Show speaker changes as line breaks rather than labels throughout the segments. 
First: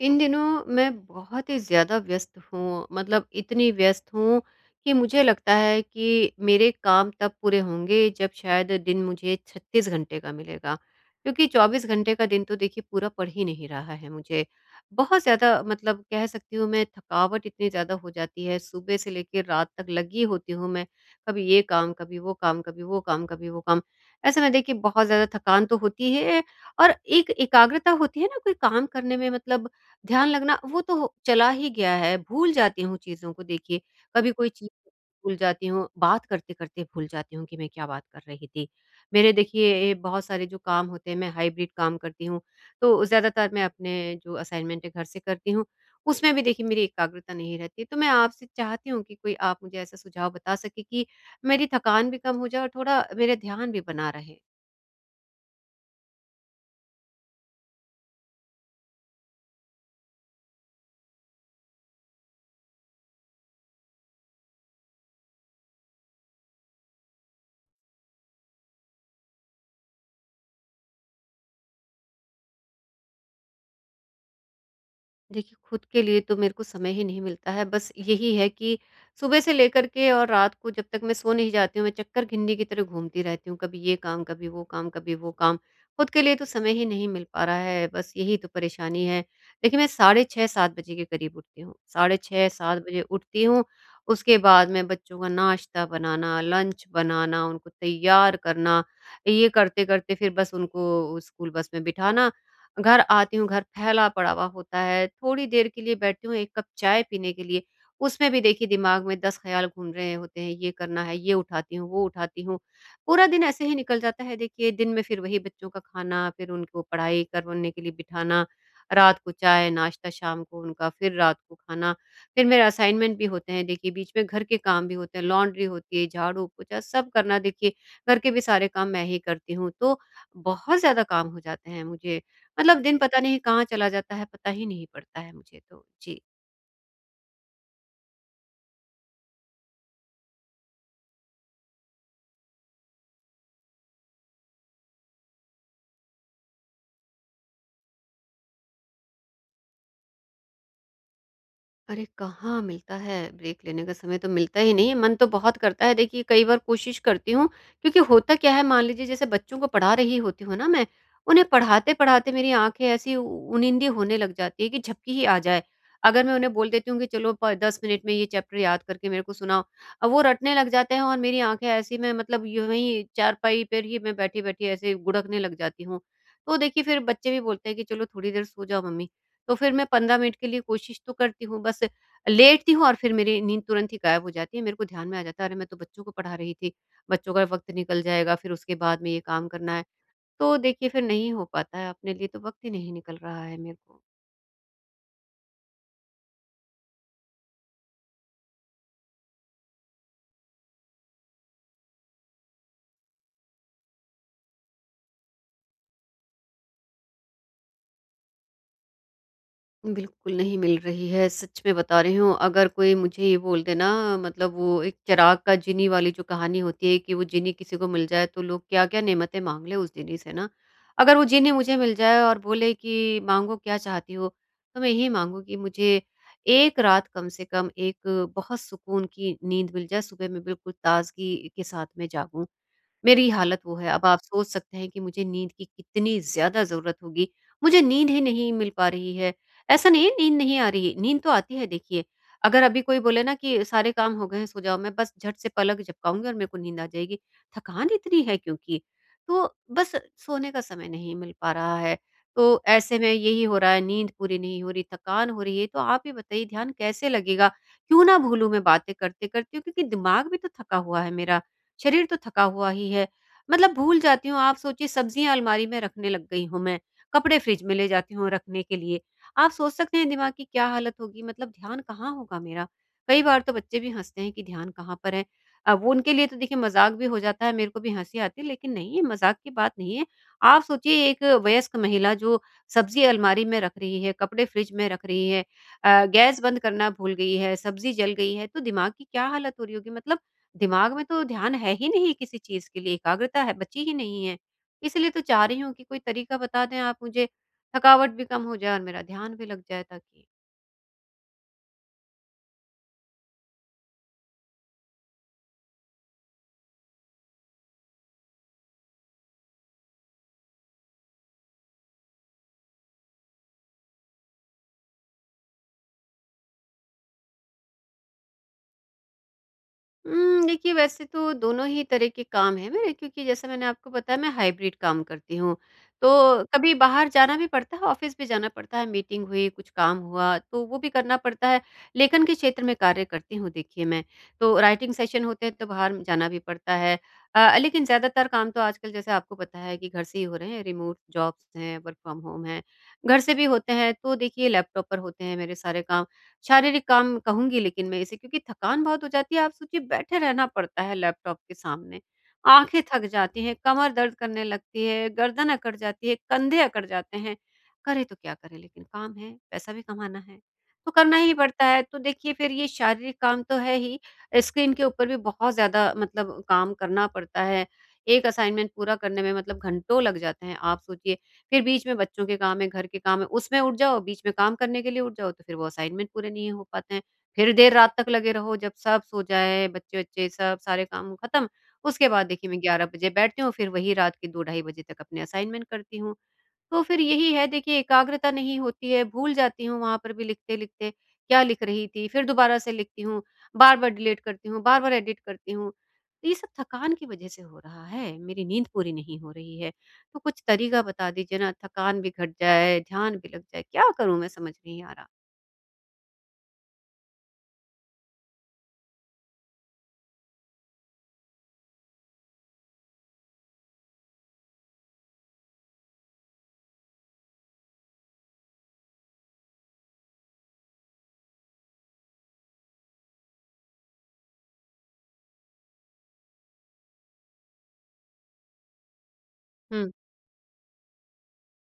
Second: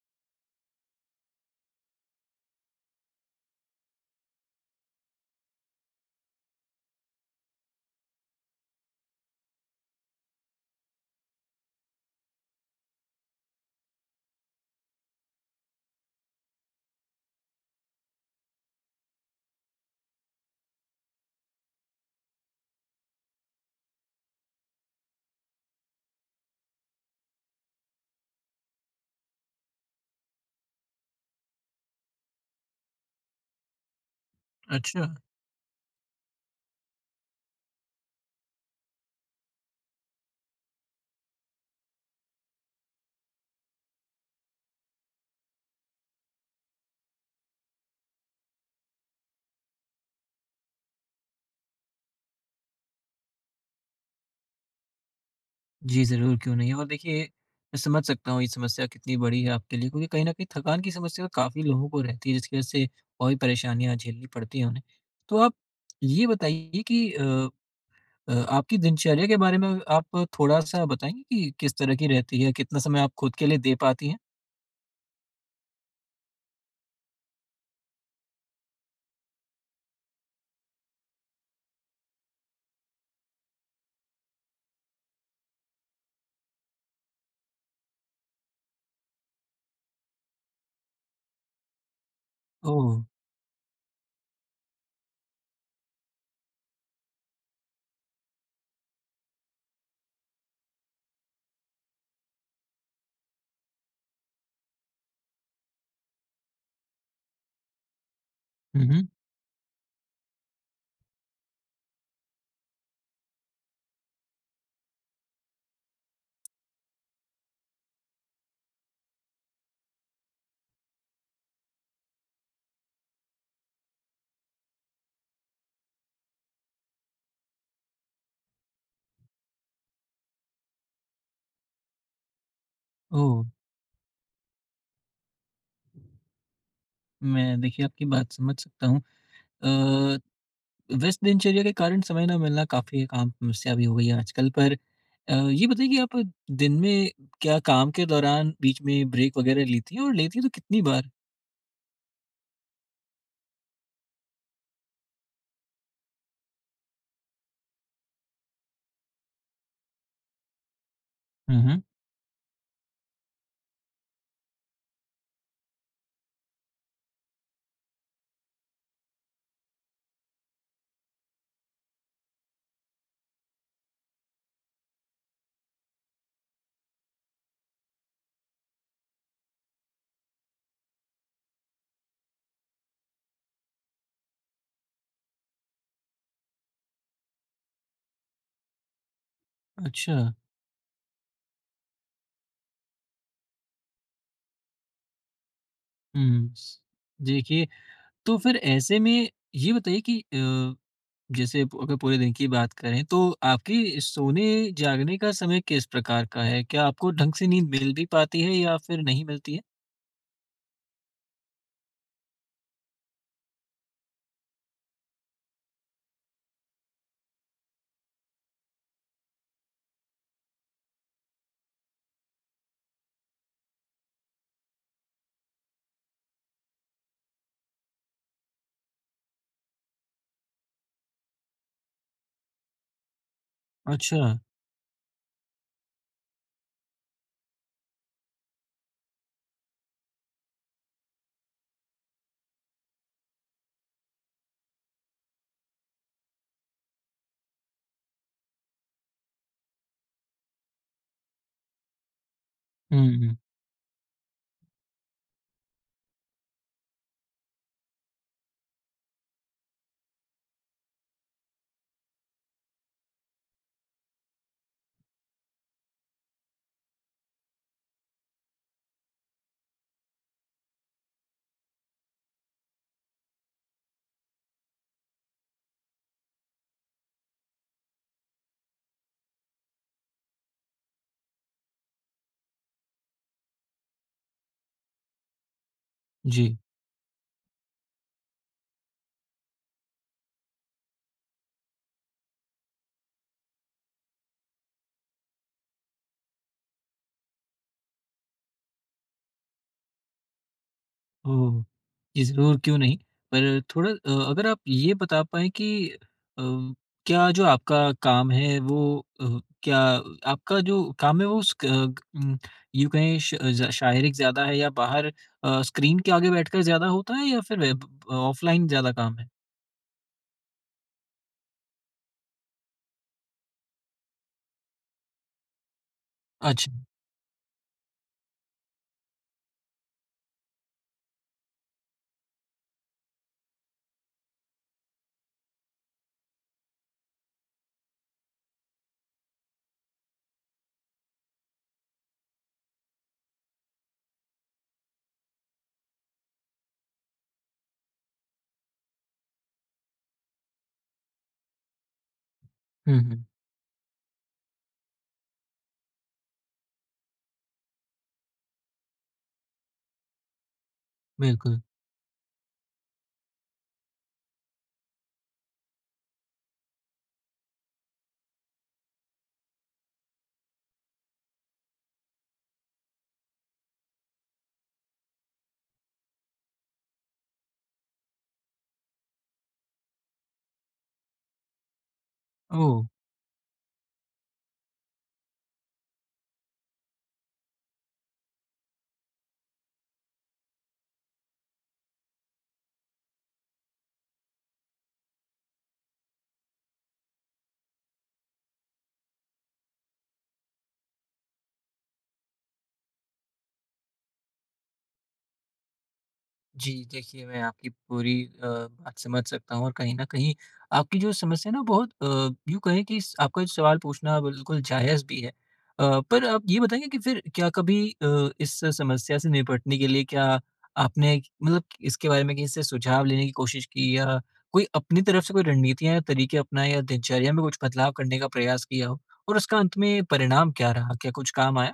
इन दिनों मैं बहुत ही ज़्यादा व्यस्त हूँ, मतलब इतनी व्यस्त हूँ कि मुझे लगता है कि मेरे काम तब पूरे होंगे जब शायद दिन मुझे 36 घंटे का मिलेगा। क्योंकि 24 घंटे का दिन तो देखिए पूरा पड़ ही नहीं रहा है मुझे। बहुत ज़्यादा मतलब कह सकती हूँ मैं थकावट इतनी ज़्यादा हो जाती है, सुबह से लेकर रात तक लगी होती हूँ मैं, कभी ये काम, कभी वो काम, कभी वो काम, कभी वो काम। ऐसे में देखिए बहुत ज़्यादा थकान तो होती है और एक एकाग्रता होती है ना कोई काम करने में मतलब ध्यान लगना वो तो हो चला ही गया है, भूल जाती हूँ चीज़ों को देखिए, कभी कोई चीज़
अच्छा।
भूल जाती हूँ, बात करते-करते भूल जाती हूँ कि मैं क्या बात कर रही थी। मेरे देखिए ये बहुत सारे जो काम होते हैं, मैं हाइब्रिड काम करती हूँ, तो ज़्यादातर मैं अपने जो असाइनमेंट है घर से करती हूँ, उसमें भी देखिए मेरी एकाग्रता नहीं रहती। तो मैं आपसे चाहती हूँ कि कोई आप मुझे ऐसा सुझाव बता सकें कि मेरी थकान भी कम हो जाए और थोड़ा मेरा ध्यान भी बना रहे।
जी, ज़रूर, क्यों नहीं। और देखिए, मैं समझ सकता हूँ ये समस्या कितनी बड़ी है आपके लिए, क्योंकि कहीं न कहीं थकान की समस्या काफ़ी लोगों को रहती है, जिसकी वज़ह से और भी परेशानियाँ झेलनी पड़ती हैं उन्हें। तो आप ये बताइए कि आपकी दिनचर्या के बारे में आप थोड़ा-सा बताएँगे कि किस तरह की रहती है? कितना समय आप खुद के लिए दे पाती हैं?
देखिए, खुद के लिए तो मेरे को समय ही नहीं मिलता है। बस यही है कि सुबह से लेकर के और रात को जब तक मैं सो नहीं जाती हूँ, मैं चक्कर घिन्नी की तरह घूमती रहती हूँ। कभी ये काम, कभी वो काम, कभी वो काम। खुद के लिए तो समय ही नहीं मिल पा रहा है, बस यही तो परेशानी है। देखिए, मैं साढ़े 6 7 बजे के करीब उठती हूँ। साढ़े 6 7
ओह!
बजे उठती हूँ, उसके बाद मैं बच्चों का नाश्ता बनाना, लंच बनाना, उनको तैयार करना, ये करते-करते फिर बस उनको स्कूल बस में बिठाना घर आती हूँ, घर फैला पड़ा हुआ होता है, थोड़ी देर के लिए बैठती हूँ 1 कप चाय पीने के लिए, उसमें भी देखिए
हुँ,
दिमाग
हुँ।
में 10 ख़्याल घूम रहे होते हैं, ये करना है, ये उठाती हूँ, वो उठाती हूँ। पूरा दिन ऐसे ही निकल जाता है देखिए, दिन में फिर वही बच्चों का खाना, फिर उनको पढ़ाई करवाने के लिए बिठाना, रात को चाय, नाश्ता शाम को उनका, फिर रात को खाना, फिर मेरे असाइनमेंट भी होते हैं देखिए, बीच में घर के काम भी होते हैं, लॉन्ड्री होती है, झाड़ू-पोंछा सब करना देखिए, घर के भी सारे काम मैं ही करती हूँ, तो बहुत ज़्यादा काम हो जाते हैं मुझे। मतलब दिन पता नहीं
ओह!
कहाँ चला जाता है, पता ही नहीं पड़ता है मुझे तो। जी।
मैं देखिए आपकी बात समझ सकता हूँ। अ, व्यस्त दिनचर्या के कारण समय ना मिलना काफ़ी एक आम समस्या भी हो गई है आजकल, पर ये बताइए कि आप दिन में क्या काम के दौरान बीच में ब्रेक वगैरह लेती हैं, और लेती हैं तो कितनी बार?
अरे कहाँ मिलता है ब्रेक लेने का समय तो मिलता ही नहीं है मन तो बहुत करता है देखिए कई बार कोशिश करती हूँ क्योंकि होता क्या है मान लीजिए जैसे बच्चों को पढ़ा रही होती हूँ ना मैं उन्हें
हुँ, हुँ।
पढ़ाते पढ़ाते मेरी आंखें ऐसी उनिंदी होने लग जाती है कि झपकी ही आ जाए अगर मैं उन्हें बोल देती हूँ कि चलो दस मिनट में ये चैप्टर याद करके मेरे को सुनाओ अब वो रटने लग जाते हैं और मेरी आंखें ऐसी मैं मतलब यूं ही चारपाई पर ही मैं बैठी बैठी ऐसे गुड़कने लग जाती हूँ तो देखिए फिर बच्चे भी बोलते हैं कि चलो थोड़ी देर सो जाओ मम्मी तो फिर मैं 15 मिनट के लिए कोशिश तो करती हूँ, बस लेटती हूँ और फिर मेरी नींद तुरंत ही गायब हो जाती है। मेरे को ध्यान में आ जाता है, अरे! मैं तो बच्चों को पढ़ा रही थी, बच्चों का वक़्त निकल जाएगा, फिर उसके बाद में ये काम करना है।
अच्छा,
तो देखिए फिर नहीं हो पाता है, अपने लिए तो वक़्त ही नहीं निकल रहा है मेरे को।
हुँ। स देखिए, तो फिर ऐसे में ये बताइए कि जैसे प अगर पूरे दिन की बात करें तो आपकी सोने जागने का समय किस प्रकार का है? क्या आपको ढंग से नींद मिल भी पाती है या फिर नहीं मिलती है?
बिल्कुल नहीं मिल रही है, सच में बता रही हूँ। अगर कोई मुझे ये बोल दे ना मतलब वो एक चिराग का जीनी वाली जो कहानी होती है कि वो जीनी किसी को मिल जाए तो लोग क्या-क्या नेमतें माँग लें उस जीनी से ना। अगर वो जीनी मुझे मिल जाए और बोले कि माँगो क्या चाहती हो? तो मैं यही माँगूँगी मुझे 1 रात कम से कम एक बहुत सुकून की नींद मिल जाए, सुबह मैं बिल्कुल ताज़गी के साथ में जागूँ। मेरी हालत वो है। अब आप
अच्छा।
सोच सकते हैं कि मुझे नींद की कितनी ज़्यादा ज़रूरत होगी। मुझे नींद ही नहीं मिल पा रही है। ऐसा नहीं है नींद नहीं आ रही, नींद तो आती है देखिए। अगर अभी कोई बोले ना कि सारे काम हो गए हैं सो जाओ, मैं बस झट से पलक झपकाऊँगी और मेरे को नींद आ जाएगी। थकान इतनी है क्योंकि। तो बस सोने का समय नहीं मिल पा रहा है। तो ऐसे
हुँ,
में
हुँ।
यही हो रहा है नींद पूरी नहीं हो रही, थकान हो रही है। तो आप ही बताइए ध्यान कैसे लगेगा? क्यों ना भूलूँ मैं बातें करते-करते क्योंकि दिमाग भी तो थका हुआ है मेरा। शरीर तो थका हुआ ही है। मतलब भूल जाती हूँ, आप सोचिए सब्जियाँ अलमारी में रखने लग गई हूँ मैं, कपड़े फ्रिज में ले जाती हूँ रखने के लिए। आप सोच सकते हैं दिमाग की क्या हालत होगी, मतलब ध्यान कहाँ होगा मेरा? कई बार तो बच्चे भी हँसते हैं कि ध्यान कहाँ पर है। अब वो उनके लिए तो देखिए मज़ाक भी हो जाता है, मेरे को भी हँसी आती है, लेकिन नहीं, ये मज़ाक की बात नहीं है। आप सोचिए एक वयस्क महिला जो सब्ज़ी अलमारी में रख रही है, कपड़े फ्रिज में रख रही है गैस
जी।
बंद करना भूल गई है, सब्ज़ी जल गई है, तो दिमाग की क्या हालत हो रही होगी? मतलब दिमाग में तो ध्यान है ही नहीं किसी चीज़ के लिए, एकाग्रता है बची ही नहीं है। इसलिए तो चाह रही हूँ कि कोई तरीका बता दें आप मुझे, थकावट भी कम हो जाए और मेरा ध्यान भी लग जाए ताकि।
ओह! जी, ज़रूर, क्यों नहीं। पर थोड़ा अगर आप ये बता पाएँ कि अ, क्या जो आपका काम है वो अ, क्या आपका जो काम है वो स क उम, यूँ कहें श ज़ शारीरिक ज़्यादा है या बाहर स्क्रीन के आगे बैठकर ज़्यादा होता है या फिर वेब ऑफ़लाइन ज़्यादा काम है?
देखिए वैसे तो दोनों ही तरह के काम हैं मेरे क्योंकि जैसा मैंने आपको बताया मैं हाइब्रिड काम करती हूँ। तो कभी
अच्छा।
बाहर जाना भी पड़ता है, ऑफ़िस भी जाना पड़ता है, मीटिंग हुई, कुछ काम हुआ तो वो भी करना पड़ता है। लेखन के क्षेत्र में कार्य करती हूँ देखिए मैं। तो राइटिंग सेशन होते हैं तो बाहर जाना भी पड़ता है। लेकिन ज़्यादातर काम तो आजकल जैसे आपको पता है कि घर से ही हो रहे हैं, रिमोट जॉब्स हैं, वर्क फ्रॉम होम है। घर से भी होते हैं तो देखिए लैपटॉप पर होते हैं मेरे सारे काम। शारीरिक काम कहूँगी लेकिन मैं इसे क्योंकि थकान बहुत हो जाती है। आप सोचिए बैठे रहना पड़ता है लैपटॉप के सामने, आँखें
हुँ,
थक
हुँ।
जाती हैं, कमर दर्द करने लगती है, गर्दन अकड़ जाती है, कंधे अकड़ जाते हैं। करें तो क्या करें लेकिन काम है, पैसा भी कमाना है, तो करना ही
बिल्कुल।
पड़ता है। तो देखिए फिर ये शारीरिक काम तो है ही, स्क्रीन के ऊपर भी बहुत ज़्यादा मतलब काम करना पड़ता है। एक असाइनमेंट पूरा करने में मतलब घंटों लग जाते हैं। आप सोचिए फिर बीच में बच्चों के काम है, घर के काम है, उसमें उठ जाओ, बीच में काम करने के लिए उठ जाओ, तो फिर वो असाइनमेंट पूरे नहीं हो पाते हैं। फिर देर रात तक लगे रहो, जब सब सो जाए, बच्चे-वच्चे सब सारे काम खत्म, उसके बाद देखिए मैं
ओह!
11 बजे बैठती हूँ, फिर वही रात के 2 ढाई बजे तक अपने असाइनमेंट करती हूँ। तो फिर यही है देखिए एकाग्रता नहीं होती है, भूल जाती हूँ वहाँ पर भी लिखते-लिखते, क्या लिख रही थी, फिर दोबारा से लिखती हूँ, बार-बार डिलीट करती हूँ, बार-बार एडिट करती हूँ। तो ये सब थकान की वजह से हो रहा है, मेरी नींद पूरी नहीं हो रही है। तो कुछ तरीका बता दीजिए ना, थकान भी घट जाए, ध्यान भी लग जाए, क्या करूँ मैं समझ नहीं आ रहा।
जी, देखिए, मैं आपकी पूरी बात समझ सकता हूँ और कहीं न कहीं आपकी जो समस्या है ना बहुत यूँ कहें कि स आपका जो सवाल पूछना बिल्कुल जायज़ भी है। पर आप ये बताएँगे कि फिर क्या कभी इस समस्या से निपटने के लिए क्या आपने मतलब इसके बारे में कहीं से सुझाव लेने की कोशिश की, या कोई अपनी तरफ से कोई रणनीतियाँ या तरीके अपनाए, या दिनचर्या में कुछ बदलाव करने का प्रयास किया हो? और उसका अंत
हुँ।
में परिणाम क्या रहा? क्या कुछ काम आया?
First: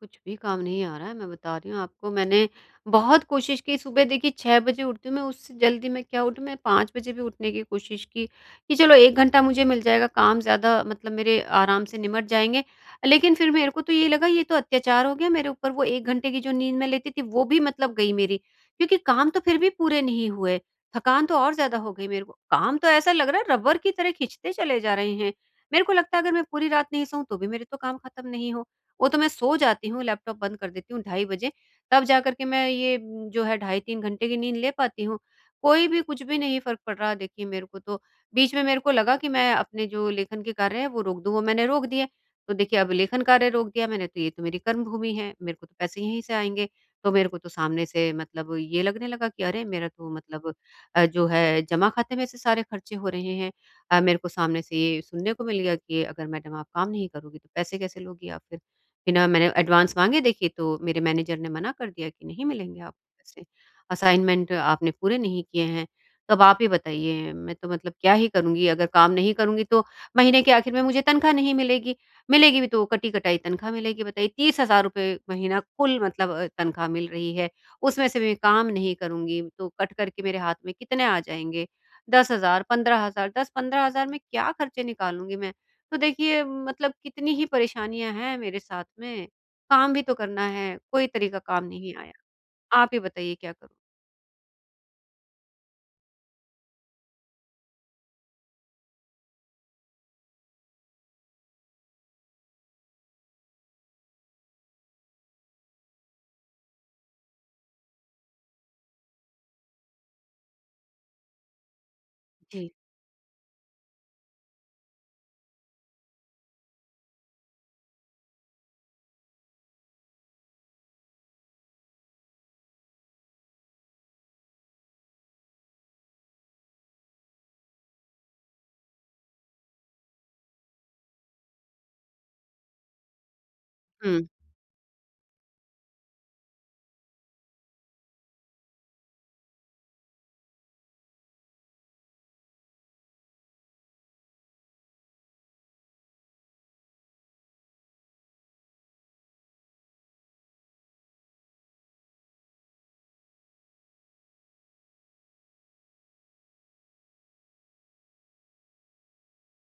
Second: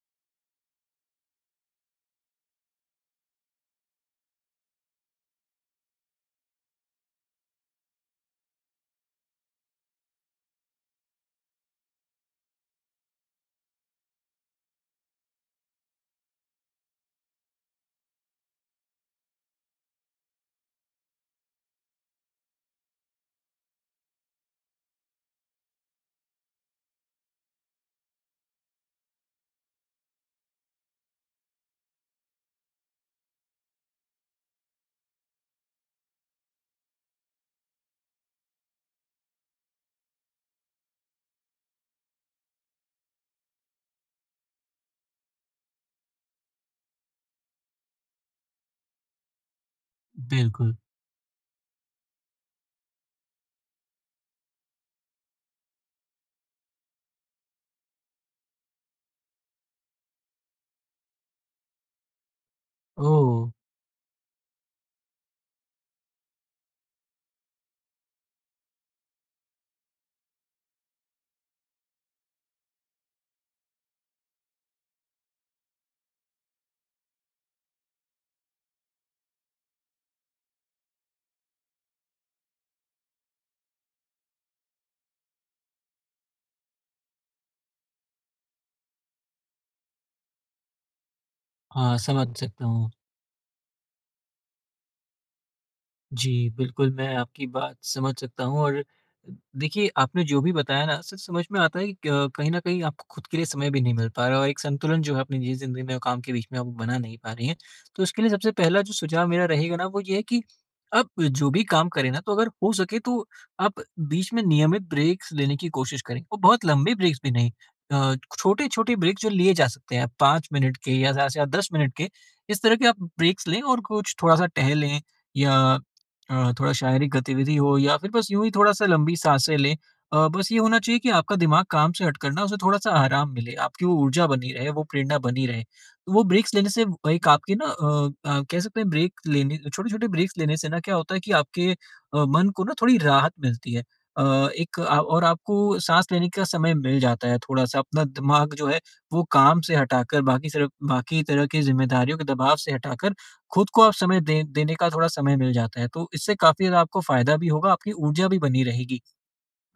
कुछ भी काम नहीं आ रहा है मैं बता रही हूँ आपको मैंने बहुत कोशिश की सुबह देखिए 6 बजे उठती हूँ मैं उससे जल्दी मैं क्या उठूँ मैं 5 बजे भी उठने की कोशिश की कि चलो 1 घंटा मुझे मिल जाएगा काम ज़्यादा मतलब मेरे आराम से निमट जाएँगे। लेकिन फिर मेरे को तो ये लगा ये तो अत्याचार हो गया मेरे ऊपर वो 1 घंटे की जो नींद मैं लेती थी वो भी मतलब गई मेरी क्योंकि काम तो फिर भी पूरे नहीं हुए। थकान तो और ज़्यादा हो गई मेरे को। काम तो ऐसा लग रहा है रबर की तरह खींचते चले जा रहे हैं। मेरे को लगता है अगर मैं पूरी रात नहीं सोऊँ तो भी मेरे तो काम खत्म नहीं वो तो मैं सो जाती हूँ, लैपटॉप बंद कर देती हूँ 2:30 बजे, तब जा कर के मैं ये जो है ढाई 3 घंटे की नींद ले पाती हूँ। कोई भी कुछ भी नहीं फ़र्क पड़ रहा देखिए मेरे को तो। बीच में मेरे को लगा कि मैं अपने जो लेखन के कार्य हैं वो रोक दूँ, वो मैंने रोक दिए। तो देखिए अब लेखन कार्य रोक दिया मैंने तो ये तो मेरी कर्मभूमि है, मेरे को तो पैसे यहीं से आएँगे। तो मेरे को तो सामने से मतलब ये लगने लगा कि अरे! मेरा तो मतलब
बिल्कुल।
जो है जमा खाते में से सारे खर्चे हो रहे हैं। मेरे को सामने से ये सुनने को मिल गया कि अगर मैडम आप काम नहीं करोगी तो पैसे कैसे लोगी आप फिर? बिना मैंने एडवांस माँगे देखिए तो मेरे मैनेजर ने मना कर दिया कि नहीं मिलेंगे आपको पैसे।
ओह!
असाइनमेंट आपने पूरे नहीं किए हैं। तो अब आप ही बताइए मैं तो मतलब क्या ही करूँगी? अगर काम नहीं करूँगी तो महीने के आखिर में मुझे तनख्वाह नहीं मिलेगी। मिलेगी भी तो कटी-कटाई तनख्वाह मिलेगी बताइए। ₹30,000 महीना कुल मतलब तनख्वाह मिल रही है। उसमें से मैं काम नहीं करूँगी तो कट करके मेरे हाथ में कितने आ जाएँगे? 10,000 15,000 10-15,000 में क्या खर्चे निकालूँगी मैं? तो देखिए मतलब कितनी ही परेशानियाँ हैं मेरे साथ में, काम भी तो करना है, कोई तरीका काम नहीं
हाँ, समझ
आया।
सकता
आप
हूँ।
ही बताइए क्या करूँ?
जी, बिल्कुल, मैं आपकी बात समझ सकता हूँ, और देखिए, आपने जो भी बताया ना, सच समझ में आता है कि कहीं न कहीं आपको खुद के लिए समय भी नहीं मिल पा रहा है, और एक संतुलन जो है अपनी निजी ज़िंदगी में और काम के बीच में आप बना नहीं पा रही हैं। तो इसके लिए सबसे पहला जो सुझाव मेरा रहेगा ना, वो ये है कि आप जो भी काम करें ना, तो अगर
जी।
हो सके तो आप बीच में नियमित ब्रेक्स लेने की कोशिश करें, और बहुत लंबे ब्रेक्स भी नहीं। छोटे-छोटे ब्रेक जो लिए जा सकते हैं, 5 मिनट के या ज़्यादा से ज़्यादा 10 मिनट के, इस तरह के आप ब्रेक्स लें और कुछ थोड़ा-सा टहलें या थोड़ा शारीरिक गतिविधि हो, या फिर बस यूँ ही थोड़ा-सा लंबी साँसें लें। बस ये होना चाहिए कि आपका दिमाग काम से हटकर ना उसे थोड़ा-सा आराम मिले, आपकी वो
हुँ,
ऊर्जा बनी रहे, वो प्रेरणा बनी रहे। तो वो ब्रेक्स लेने से वो एक आपकी ना कह सकते हैं, ब्रेक लेने छोटे-छोटे ब्रेक्स लेने से ना क्या होता है कि आपके मन को ना थोड़ी राहत मिलती है। अ, एक और आपको साँस लेने का समय मिल जाता है थोड़ा-सा, अपना दिमाग जो है वो काम से हटाकर, बाकी सिर्फ बाकी तरह की ज़िम्मेदारियों के दबाव से हटाकर खुद को आप समय दे देने का थोड़ा समय मिल जाता है, तो इससे काफ़ी ज़्यादा आपको फ़ायदा भी होगा, आपकी ऊर्जा भी बनी रहेगी।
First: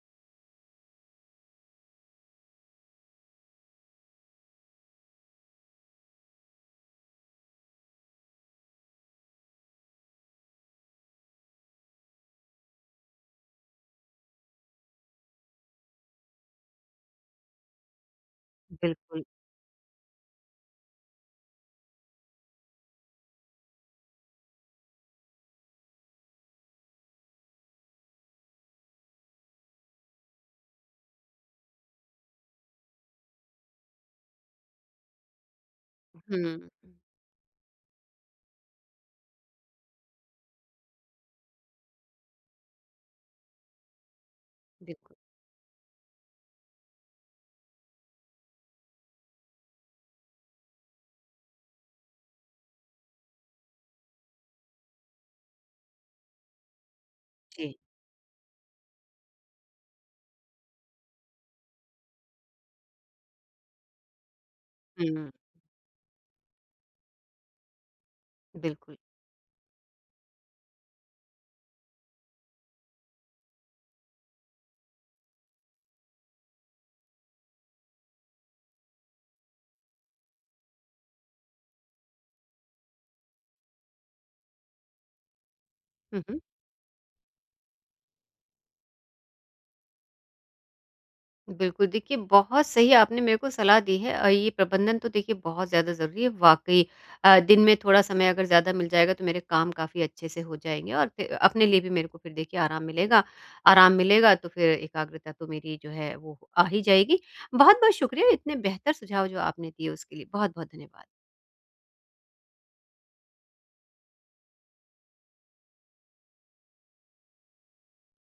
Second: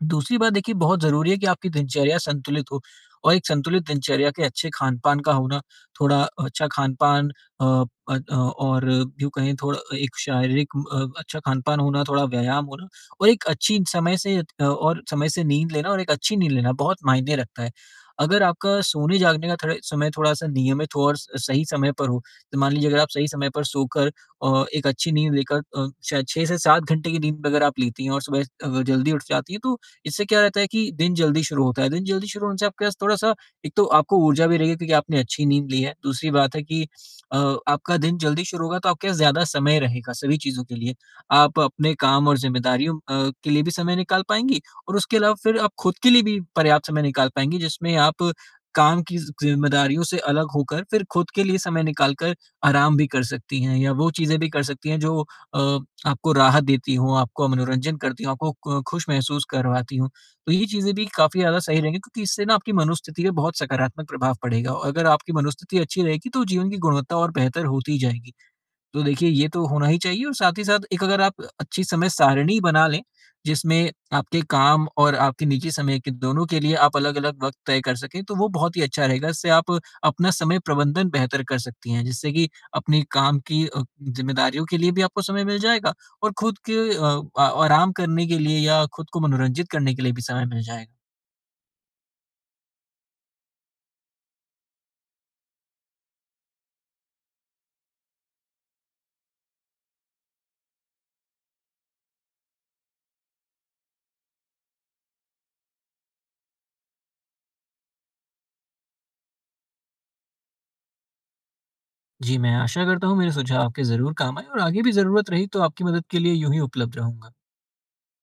दूसरी बात, देखिए, बहुत ज़रूरी है कि आपकी दिनचर्या संतुलित हो, और एक संतुलित दिनचर्या के अच्छे खान-पान का होना, थोड़ा अच्छा खान-पान और यूँ कहें थोड़ा एक शारीरिक अच्छा खान-पान होना, थोड़ा व्यायाम होना, और एक अच्छी समय से और समय से नींद लेना और एक अच्छी नींद लेना बहुत मायने रखता है। अगर आपका सोने
बिल्कुल।
जागने का थोड़ा समय थोड़ा-सा नियमित हो और स सही समय पर हो, तो मान लीजिए अगर आप सही समय पर सोकर एक अच्छी नींद लेकर शायद 6 से 7 घंटे की नींद अगर आप लेती हैं और सुबह जल्दी उठ जाती हैं, तो इससे क्या रहता है कि दिन जल्दी शुरू होता है। दिन जल्दी शुरू होने से आपके पास थोड़ा-सा, एक तो आपको ऊर्जा भी रहेगी क्योंकि आपने अच्छी नींद ली है। दूसरी
हुँ,
बात है कि अ, आपका दिन जल्दी शुरू होगा तो आपके पास ज़्यादा समय रहेगा सभी चीज़ों के लिए। आप अपने काम और ज़िम्मेदारियों के लिए भी समय निकाल पाएँगी, और
बिल्कुल।
उसके अलावा फिर आप खुद के लिए भी पर्याप्त समय निकाल पाएँगी, जिसमें आप काम की ज़िम्मेदारियों से अलग होकर फिर खुद के लिए समय निकाल कर आराम भी कर सकती हैं, या वो चीज़ें भी कर सकती हैं जो अ, आपको राहत देती हों, आपको
जी,
मनोरंजन करती हों, आपको क खुश महसूस करवाती हों। तो ये चीज़ें भी काफ़ी ज़्यादा सही रहेंगी, क्योंकि इससे ना आपकी मनोस्थिति पे बहुत सकारात्मक प्रभाव पड़ेगा, और अगर
हुँ,
आपकी मनोस्थिति अच्छी रहेगी तो जीवन की गुणवत्ता और बेहतर होती ही जाएगी।
बिल्कुल।
तो देखिए ये तो होना ही चाहिए, और साथ ही साथ एक अगर आप अच्छी समय सारिणी बना लें, जिसमें आपके काम और आपके निजी समय, के दोनों के लिए आप अलग-अलग वक़्त तय कर सकें, तो वो बहुत ही अच्छा रहेगा। इससे आप अपना समय प्रबंधन बेहतर कर सकती हैं, जिससे कि अपने काम की ज़िम्मेदारियों के लिए भी आपको समय मिल जाएगा,
हुँ,
और
हुँ।
खुद के अ, आ आराम करने के लिए या खुद को मनोरंजित करने के लिए भी समय मिल जाएगा।
बिल्कुल, देखिए बहुत सही आपने मेरे को सलाह दी है ये प्रबंधन तो देखिए बहुत ज़्यादा ज़रूरी है वाक़ई। दिन में थोड़ा समय अगर ज़्यादा मिल जाएगा तो मेरे काम काफ़ी अच्छे से हो जाएँगे और फिर अपने लिए भी मेरे को फिर देखिए आराम मिलेगा। आराम मिलेगा तो फिर एकाग्रता तो मेरी जो है वो आ ही जाएगी। बहुत-बहुत शुक्रिया इतने बेहतर सुझाव जो आपने दिए उसके लिए, बहुत-बहुत धन्यवाद।
जी, मैं आशा करता हूँ मेरे सुझाव आपके ज़रूर काम आएँ, और आगे भी ज़रूरत रही तो आपकी मदद के लिए यूँ ही उपलब्ध रहूँगा।